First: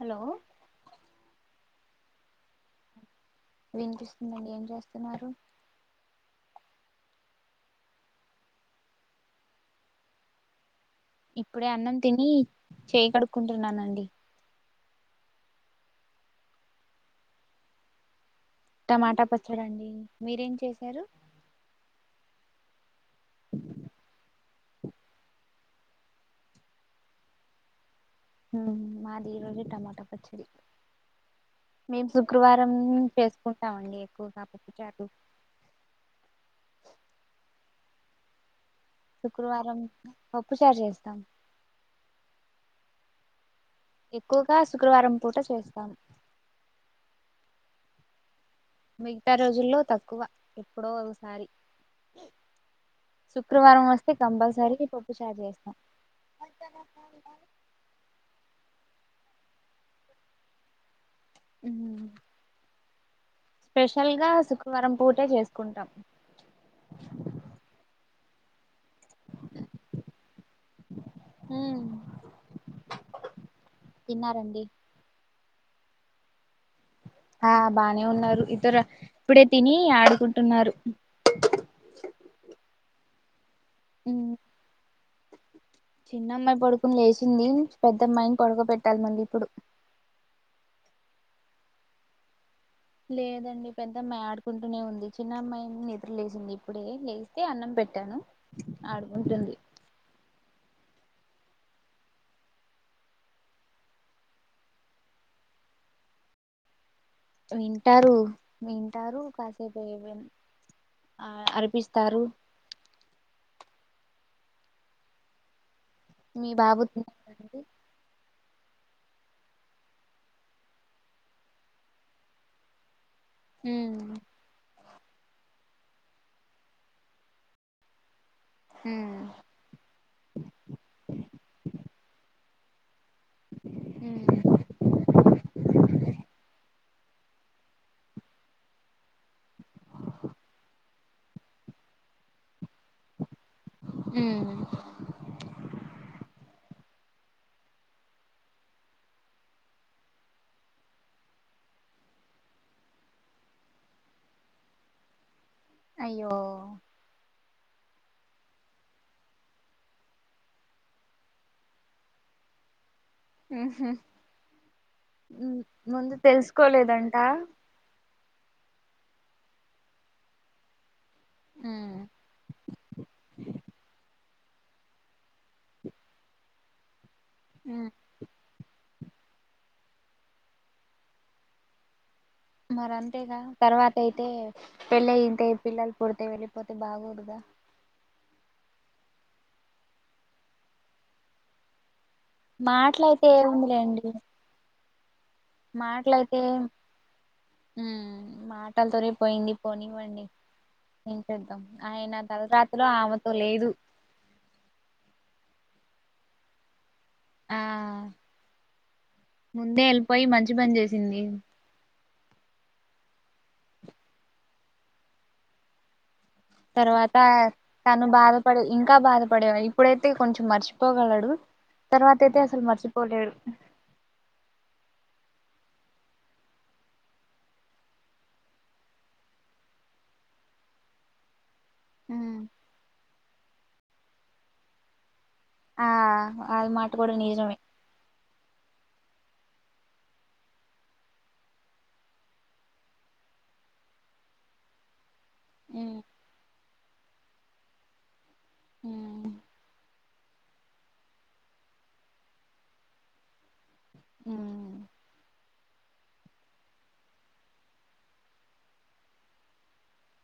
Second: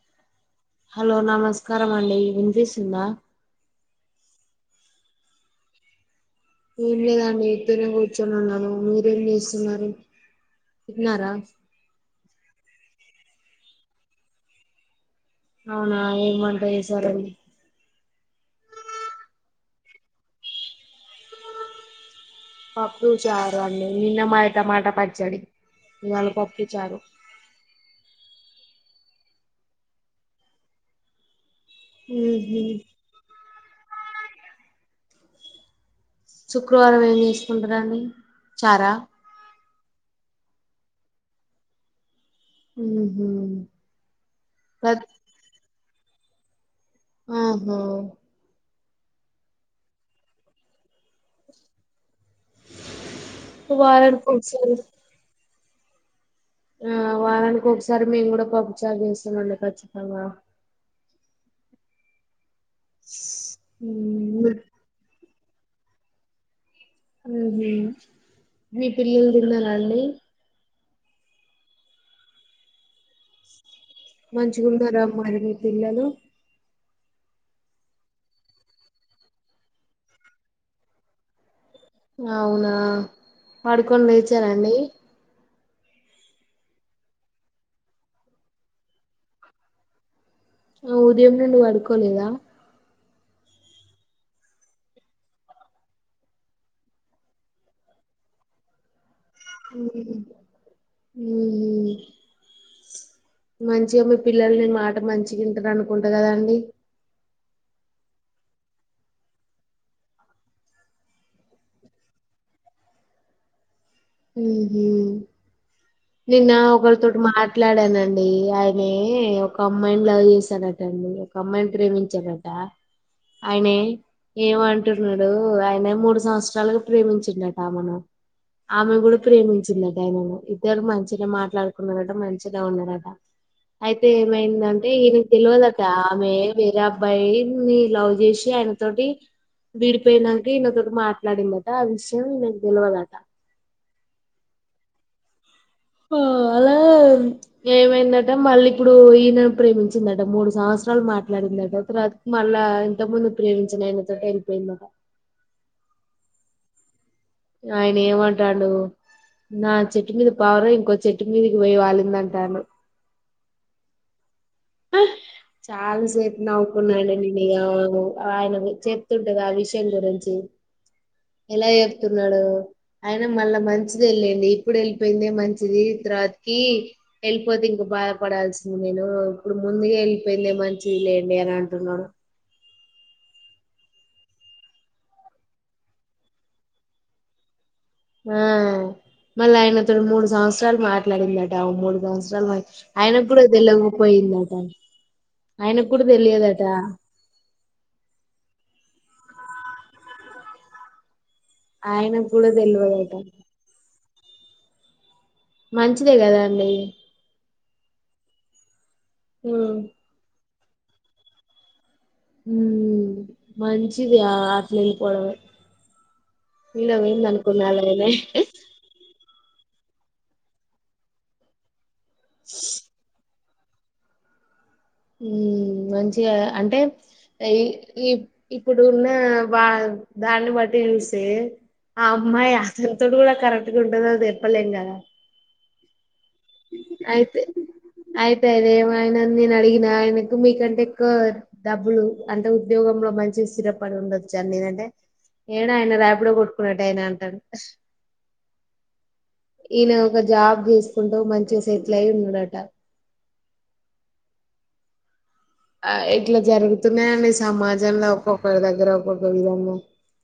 Hello hello నమస్కారం అండి వినిపిస్తుందా? వినిపిస్తుందండి. ఏం చేస్తున్నారు? ఏమి లేదండి ఇప్పునే కూర్చుని ఉన్నాను. మీరేం చేస్తున్నారు? తిన్నారా ఇప్పుడే అన్నం తిని చేయ కడుక్కుంటున్నానండి. అవునా ఏం వంట చేశారు? టమాటా పచ్చడండి. మీరేం చేసారు? పప్పు చారు అండి నిన్న మాయ టమాట పచ్చడి ఇవాళ పప్పు చారు మాది ఈరోజు టమాట పచ్చడి మేము ఊహూ శుక్రవారం చేసుకుంటామండి ఎక్కువగా పప్పు చారు శుక్రవారం ఏం చేసుకుంటారండి చారా శుక్రవారం పప్పుచారు చేస్తాం ఉ హు ఎక్కువగా శుక్రవారం పూట చేస్తాం ఆహో మిగతా రోజుల్లో తక్కువ ఎప్పుడో ఒకసారి శుక్రవారం వస్తే వారానికి ఒకసారి కంపల్సరీ పప్పు చార చేస్త ఆ వారానికి ఒకసారి మేము కూడ పప్పు చార చేస్తామండి ఖచ్చితంగా ఉ స్పెషల్ గా ఊ శుక్రవారం పూటే చేసుకుంటాం మీ పిల్లలు తిన్నారా అండి హు మంచి గున్నారా అ మరి మీ పిల్లలు ఆ బానే ఉన్నారు ఇతరు ఇప్పుడే తిని ఆడుకుంటున్నారు అవునా పడుకొని లేచర అండి చిన్న అమ్మాయి పడుకుని లేచింది పెద్దమ్మాయిని పడుకో పెట్టాలి మళ్ళీ ఇప్పుడు ఆ ఉదయం నుండి పడుకోలేదా లేదండి పెద్దమ్మాయి ఆడుకుంటూనే ఉంది చిన్నమ్మాయి నిద్ర లేసింది ఇప్పుడే లేస్తే అన్నం పె పెట్టను హు మంచిగా మీ పిల్లలు నీ మాట మంచిగ ఇంటరు అనుకుంటా కదాండి వింటారు వింటారు కాసేపు అ ఆ అరిపిస్తారు ఉహ మీ నిన్న బాబు ఒకరితోటి తిన్నాడండి మాట్లాడనండి ఆయనే ఒక అమ్మాయిని లవ్ చేశాడట అండి ఒక అమ్మాయిని ప్రేమించాడట ఆయనే ఉమ్ ఎ అంటున్నాడు ఆయన మూడు సంవత్సరాలుగా ప్రేమించిండట ఆమెను ఆమె కూడ ఉమ్ ప్రేమించిందట ఆయనను ఇద్దరు మంచిగా మాట్లాడుకున్నారట మంచిగా ఉన్నరట అయితే ఉమ్ ఏమైంది అంటే ఈ పిల్లోలకి ఆమె వేరే అబ్బాయి నీ లవ్ చేసి ఆయన తోటి విడిపోయినాక ఈనతోటి మాట్లాడిందట ఆ విషయం నేను తెలవదట హు అలా ఏమైందట మళ్ళీ ఇప్పుడు ఈయనను ప్రేమించిందట మూడు సంవత్సరాలు మాట్లాడిందట మళ్ళా ఎంతకు ముందు ప్రేమించిన ఆయన తోటే వెళ్ళపోయిందట అయ్యో ఆయన ఏమన్ట [unintelligible] నా చెట్టు మీద పావురం ఇంకో చెట్టు మీదకి పోయి వాలింది అంటాన్డు హు హు చాల సేపు నవ్వుకున్నా తెలుసుకోలేదంట [unintelligible] ఆయనవి చెప్తుంతివే ఆ విషయం గురించి ఎలా ఉమ్ చెప్తున్నాడు అయిన మళ్ళా మంచిదే లెండి ఎప్పుడు వెళ్ళిపోయిందే మంచిది తర్వాతికి వెళ్ళిపోతే ఉమ్ ఇంకా బాధపడాల్సింది నేనూ ఇప్పుడు ముందుగా ఎళ్ళిపోయిందే మంచిది లేండి అని అంటున్నడు. మరి అంతేగా తర్వాతైయితే పెళ్ళై ఇంతే పిల్లలు పుడితే వెళ్ళిపోతే బాగోదుగా. ఆ మళ్ళా ఆయనతోని మూడు సంవత్సరాలు మాట్లాడిందటా ఓ మూడు సంవత్స్ [unintelligible] మచ్ మాటలయితే ఆయనక్గూడ తెల్వకపోయిందటా. మాట్లైతే ఏం ఊ మాటల్తో రేప్ పోయింది పోనివ్వండి ఏం చేద్దాం ఆయన ఆయనకు కూడా తలరాతలో తెలియదట ఆమెతో లేదు. మంచిదే గదా అండి. ఆ ముందే ఎళ్ళిపోయి మంచి పని చేశింది. ఊ మంచిది ఆ ఆట్ల ఎళ్ళిపోవడమే. తర్వాతా తను బాధపడి ఇంకా బాధ పడేవై ఇప్పుడైతే కొంచెం మర్చిపోగలడు తర్వాత అయితే అసల్ మర్చిపోలేడు. ఊ మంచిగా అంటే ఈ ఈ ఇప్పుడున్నా వా దాన్ని బట్టి. చూస్తే ఆ అమ్మాయి అతన్తోటి గూడా కరెక్ట్గ ఉంటదో అది చెప్పలేం గదా. ఆ అది మాట కూడా అయితే నిజమే అయితే అది ఏమ ఆయన్ నేను అడిగినా ఆయనకు మీకంటే ఎక్కువ డబ్బులు అంటే ఉద్యోగం లో మంచి స్థిరపడ డుండొచ్చు అని నేనంటే ఏడా ఆయనా ఉమ్ రాపిడో కొట్టుకునేటాయనా అంటాడు. ఊ ఈయన ఒక జాబ్ చేసుకుంటూ మంచిగ సెట్లై ఉన్నడటా. ఊ ఆ ఇట్లా జరుగుతున్నాయండి సమాజంలో ఒక్కొక్కరి దగ్గర ఒక్కొక్క విధము.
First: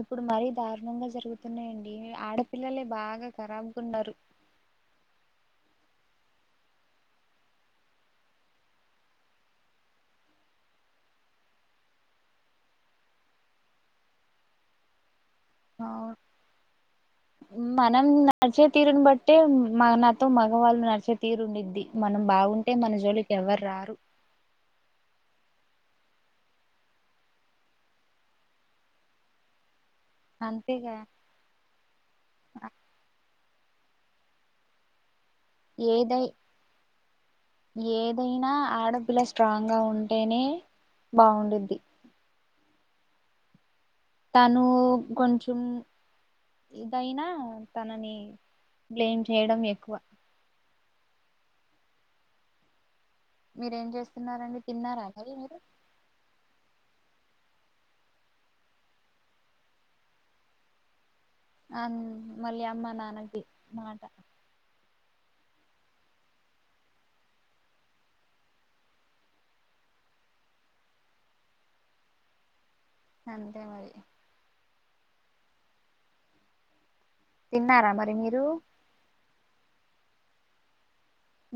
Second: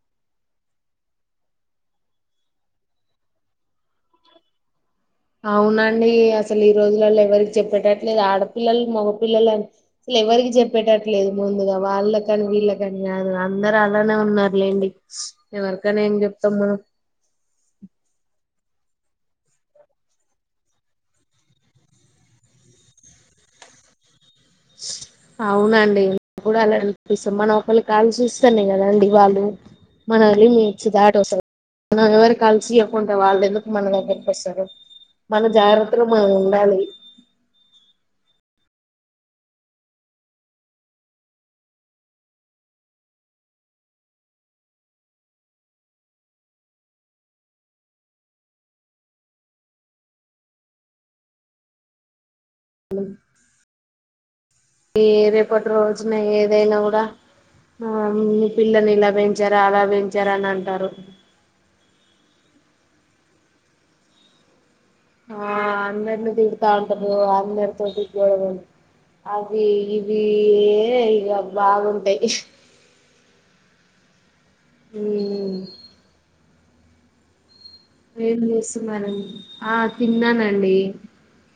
ఇప్పుడు మరీ దారుణంగా జరుగుతున్నాయండీ ఆడపిల్లలే బాగా ఖరాబ్ గున్నరు. అవునండీ అసల్ ఈ రోజులల్ల ఎవరికి చెప్పేటట్లేదు ఆడపిల్లల్ మగపిల్లలని అసల్ ఎవర్ రికీ చెప్పేటట్లేదు ముందుగా వాళ్ళక్ కాని వీళ్ళక్ గాని గాదు అందరు అలానే ఉన్నారులేండి. ఎవరికైనా ఏం చెప్తం మనం. మనం నడిచే తీరుని బట్టే మా నాతో మగవాళ్ళు నడిచే తీరు ఉండిద్ది మనం బాగుంటే మన జోలికి ఎవర్ రా రారు అవునండి [inaudible] కూడా అలానే [inaudible] చూస్తం మనం ఒకళి కాల్ చూస్తన్నే కదండి వాళ్ళు మనల్నీ మించి అంతేగా దాటి వస్తరు [inaudible] మనం ఎవరికీ అల్సు ఇయ్యకుంటే వాళ్ళెందుక్ మన దగ్గర్ కొస్తరూ ఏదై ఏదైనా ఆడ పిల్లా స్ట్రాంగ్ గా ఉంటేనే బాగుండిద్ది. తనూ కొంచమ్ ఇదైనా తననీ బ్లేమ్ చేయడం ఎక్కువా. మీరేం చేస్తున్నారండి ఈ తిన్నారా మరి మీరు రేపటి రోజున ఏదైనా గూడా ఆ మీ పిల్లల్ని ఇలా పెంచారా అలా పెంచారా అని అంటారు. అం మళ్ళీ అమ్మా నాన్నకి మాట. ఆ అందర్ని తిడుతా ఉంటరూ అందరితోటి గొడవలె. అవ్యి ఇవ్వీ ఇయే ఇగా బాగుంటయి. అంతే మరి ఉఊ తిన్నారా మరి ఏం మీరు చేస్తున్నారండి ఆ తిన్నానండి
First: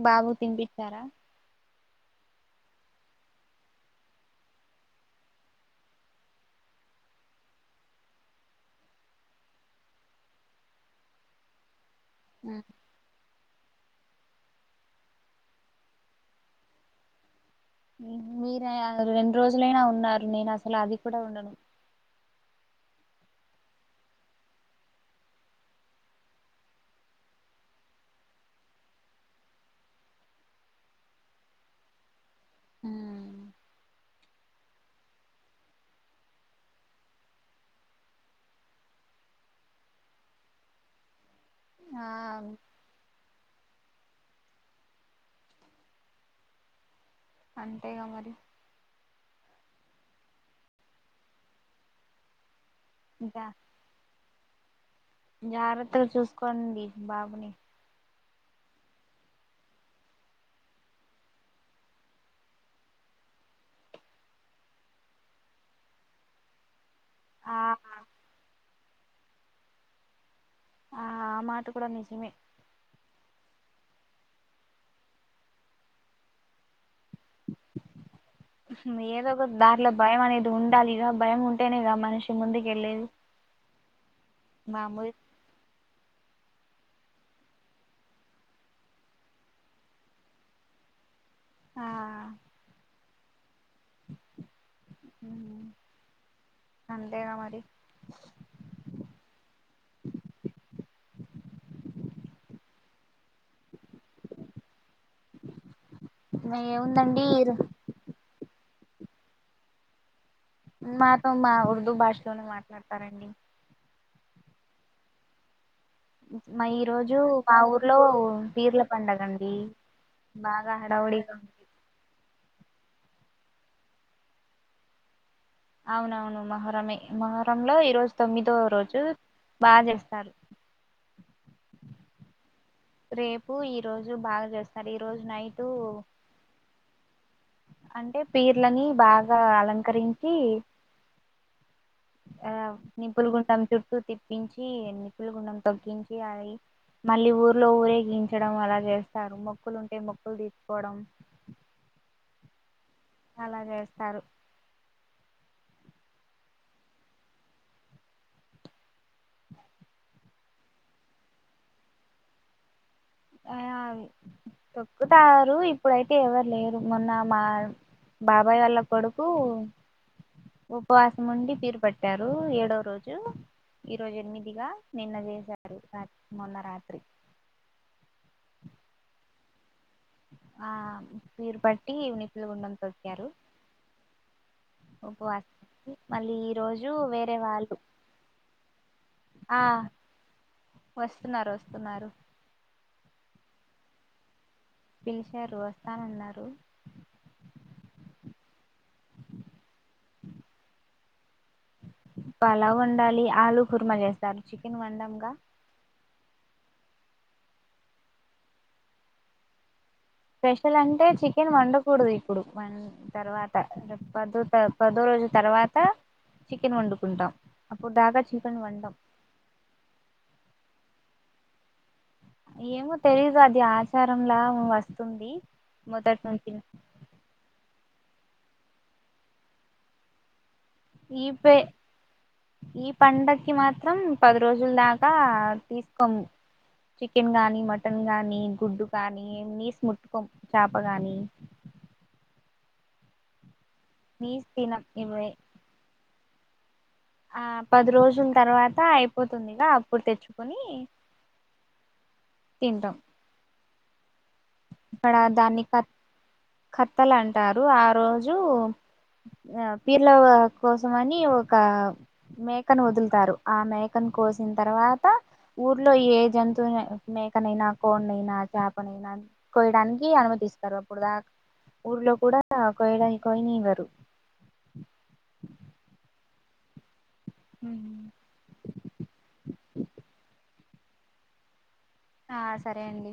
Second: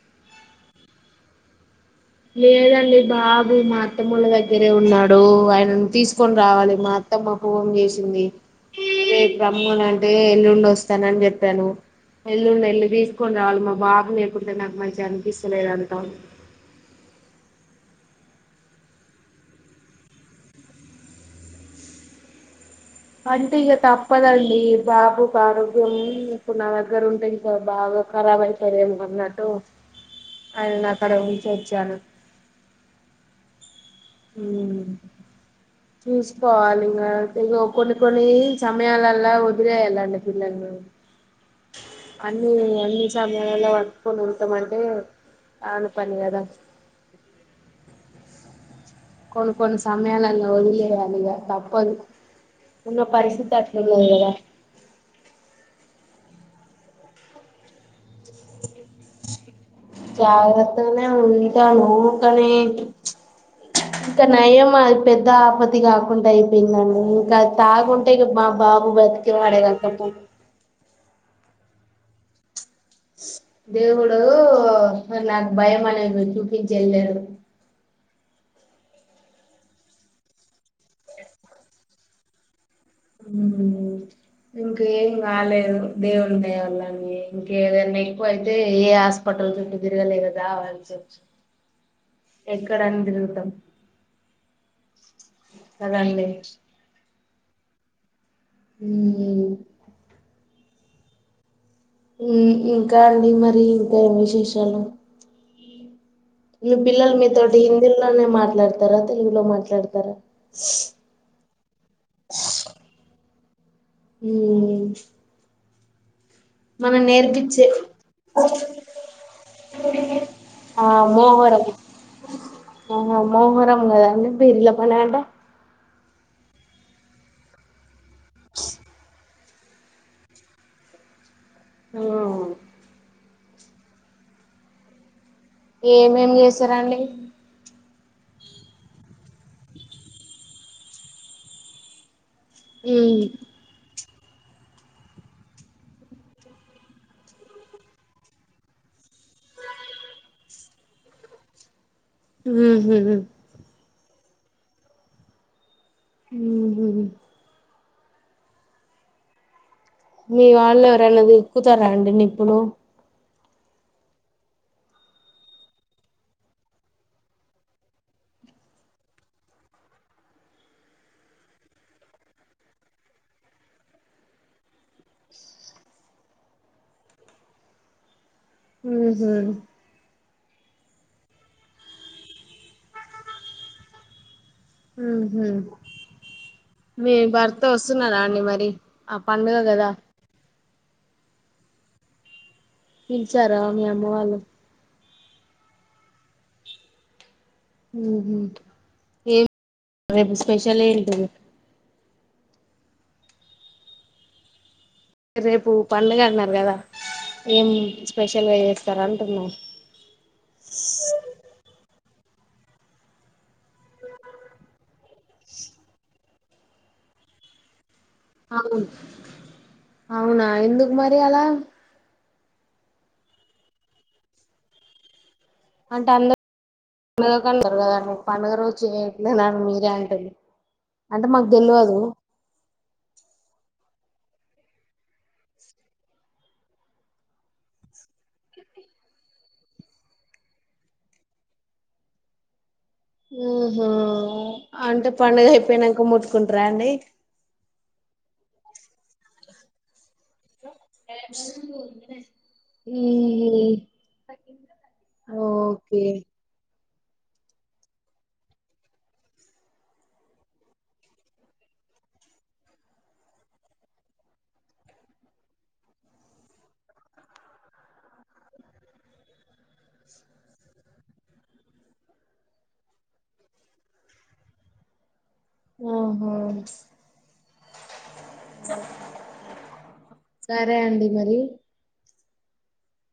బాబుకి తినిపించారూ లేదండి బాబు మా అత్తముళ్ల దగ్గరే ఉన్నాడు ఆయన తీసుకొని రావాలి మా ఆత్తమ ఫోన్ చేసింది రేపు రమ్మని అంటే ఎల్లుడ వస్తానని చెప్పాను ఎల్లుండి ఎల్ళ తీసుకొని రావాలి మా బాబు నేకుంటే నాకు మంచి అనిపిస్తలేదు అంతా మీరే రెండు రోజులైనా ఉన్నారు నేను అసలు అది కూడా ఉండను అంటే ఇక తప్పదండి బాబుకి ఆరోగ్యం ఇప్పుడు నా దగ్గర ఉంటే ఇంకా బాగా ఖరాబ్ అయిపోతాది అన్నట్టు ఆయనను అక్కడ ఉంచి వచ్చాను ఉమ్ ఉమ్ చూసుకోవాలి ఇంకా ఇగో కొన్ని కొన్ని సమయాలలా వదిలేయాలండి పిల్లలని ఆ అన్ని అన్ని సమయాలల్లో వర్క్కని ఉంటమంటే కాని పని కదా అంతేగా మరి కొన్ని కొన్ని సమయాల్లో ఒదిలేయలిగ తప్పదు ఉన్న జా పరిస్థతి అట్లా కాదు కదా జాగ్రత్తగా చూసుకోండి బాబుని జాగ్రత్తగానే ఉంటాము కానీ ఇంకా నయం అది పెద్ద ఆపతి కాకుండా అయిపోయిందండి ఇంకా ఆ తాగుంటే ఇక మా బాబు బతికేవాడే కదు ఆ ఆ మాట కూడా నిజమే దేవుడు నాకు భయం అనేది చూపించి వెళ్ళాడు ఏదో ఒక దారిలో భయం అనేది ఉండాలిగా భయం ఉంటేనేగా మనిషి ముందుకి కెళ్లేది ఇంక ఏం కాలేదు దేవుని దయవల్ల అండి ఇంకేదనా ఎక్కువ అయితే ఏ హాస్పిటల్ చుట్టూ తిరగలే కవాల్ ఆ ఎక్కడని తిరుగుతాం కదండి అంతేగా మరి ఉమ్ ఇంకా అండి మరి ఇంకా ఏం విశేషాలు మీ పిల్లలు ఏముందండి మీతోటి హిందీలోనే మాట్లాడతారా తెలుగులో మాట్లాడతారా మాతో మా ఉర్దూ భాషలోనే మాట్లాడతారండి ఉమ్ మా ఈ మనం రోజు మా నేర్పించే ఊర్లో బీర్ల పండగ అండి ఆ మోహోరం ఆ మోహరం కదా అండి పీర్ల పండగ అంటే అవునవును మొహరమే మొహరంలో ఈ రోజు తొమ్మిదో రోజు బా చేస్తారు ఓ రేపు ఈ రోజు బాగా చేస్తారు ఈ రోజు నైట్ ఏమేమి చేసారండి అంటే పీర్లని బాగా అలంకరించి ఆ ఉమ్, నింపులు గుంటాం చుట్టూ తి తించి నిప్పుల గుండం తొక్కించి అది మళ్ళీ ఊర్లో ఊరేగించడం అలా చేస్తారు మొక్కులు ఉంటే మొక్కులు తీర్చుకోవడం ఉహు అలా చేస్తారు ఉహు మీ వాళ్ళు ఎవరైనా తొక్కుతారా అండి నిప్పులు అ అవి తొక్కుతారు ఇప్పుడైతే ఎవరు లేరు మొన్న మా బాబాయ్ వాళ్ళ కొడుకు ఉపవాసం ఉండి పీరు పట్టారు ఏడోవ రోజు ఈ రోజు ఎనిమిదిగా నిన్న చేసారు రా మొన్న రాత్రి ఉహు ఆ పీరు పట్టి నిప్పుల గుండం తొక్కారు ఉహు ఉపవాసం మళ్ళీ ఈ రోజు మీ వేరే భర్త వాళ్ళు వస్తున్నాడా అండి మరి ఆ పండగకి కదా వస్తున్నారు వస్తున్నారు పిలీచారా మీ అమ్మ వాళ్ళు పిలిచారు వస్తానన్నారు ఉహు ఏం రేపు స్పెషల్ ఏంటిది అలా ఉండాలి ఆలుూ కుర్మ చేస్తారు చి రేపు పండుగ అన్నారు కదా ఏం స్పెషల్గా చేస్తార అంటున్నా స్పెషల్ అంటే చికెన్ వండకూడదు ఇప్పుడు వ తర్వాత పదో త పదో రోజు తర్వాత చికెన్ వండుకుంటాం అప్పుడు దాకా చికెన్ అవును వండం అవునా ఎందుకు మరి అలా ఏమో తెలీదు అది ఆచారంలా వస్తుంది అంటే మొదటి నుంచి అందర్ అందరూ పండుగ రోజు చేయట్లే మీరంటోళ్ళు ఈపే ఈ పండకి మాత్రం మత్రం పది రోజుల దాకా తీసుకోము చికెన్ గానీ మటన్ గాని గుడ్డు కాని నీస్ ముట్టుకోం చాప గాని ఓహో నీస్ తినం అంటే ఇవే పండగ అయిపోయినాక ముట్టుకుంటార అండి ఆ పది రోజుల తర్వాత అయిపోతుందిగా అప్పుడు తెచ్చు తింటాం హుమ్మ్ ఇక్కడ దాన్ని కత్ ఖాతాల్ అంటారు ఆ రోజు ఆ పీర్ల కోసం అని ఒక మేకను వదులుతారు ఆ మేకను కోసిన తర్వాత ఊర్లో ఏ జంతువు మేకనైనా కొన్నైనా అయినా చాపనైనా కోయడానికి అనుమతిస్తారు అప్పుడు దాకా ఊర్లో కూడా కోయడా కోయనివ్వరు ఓహో సరే అండి మరి ఆ సరే అండి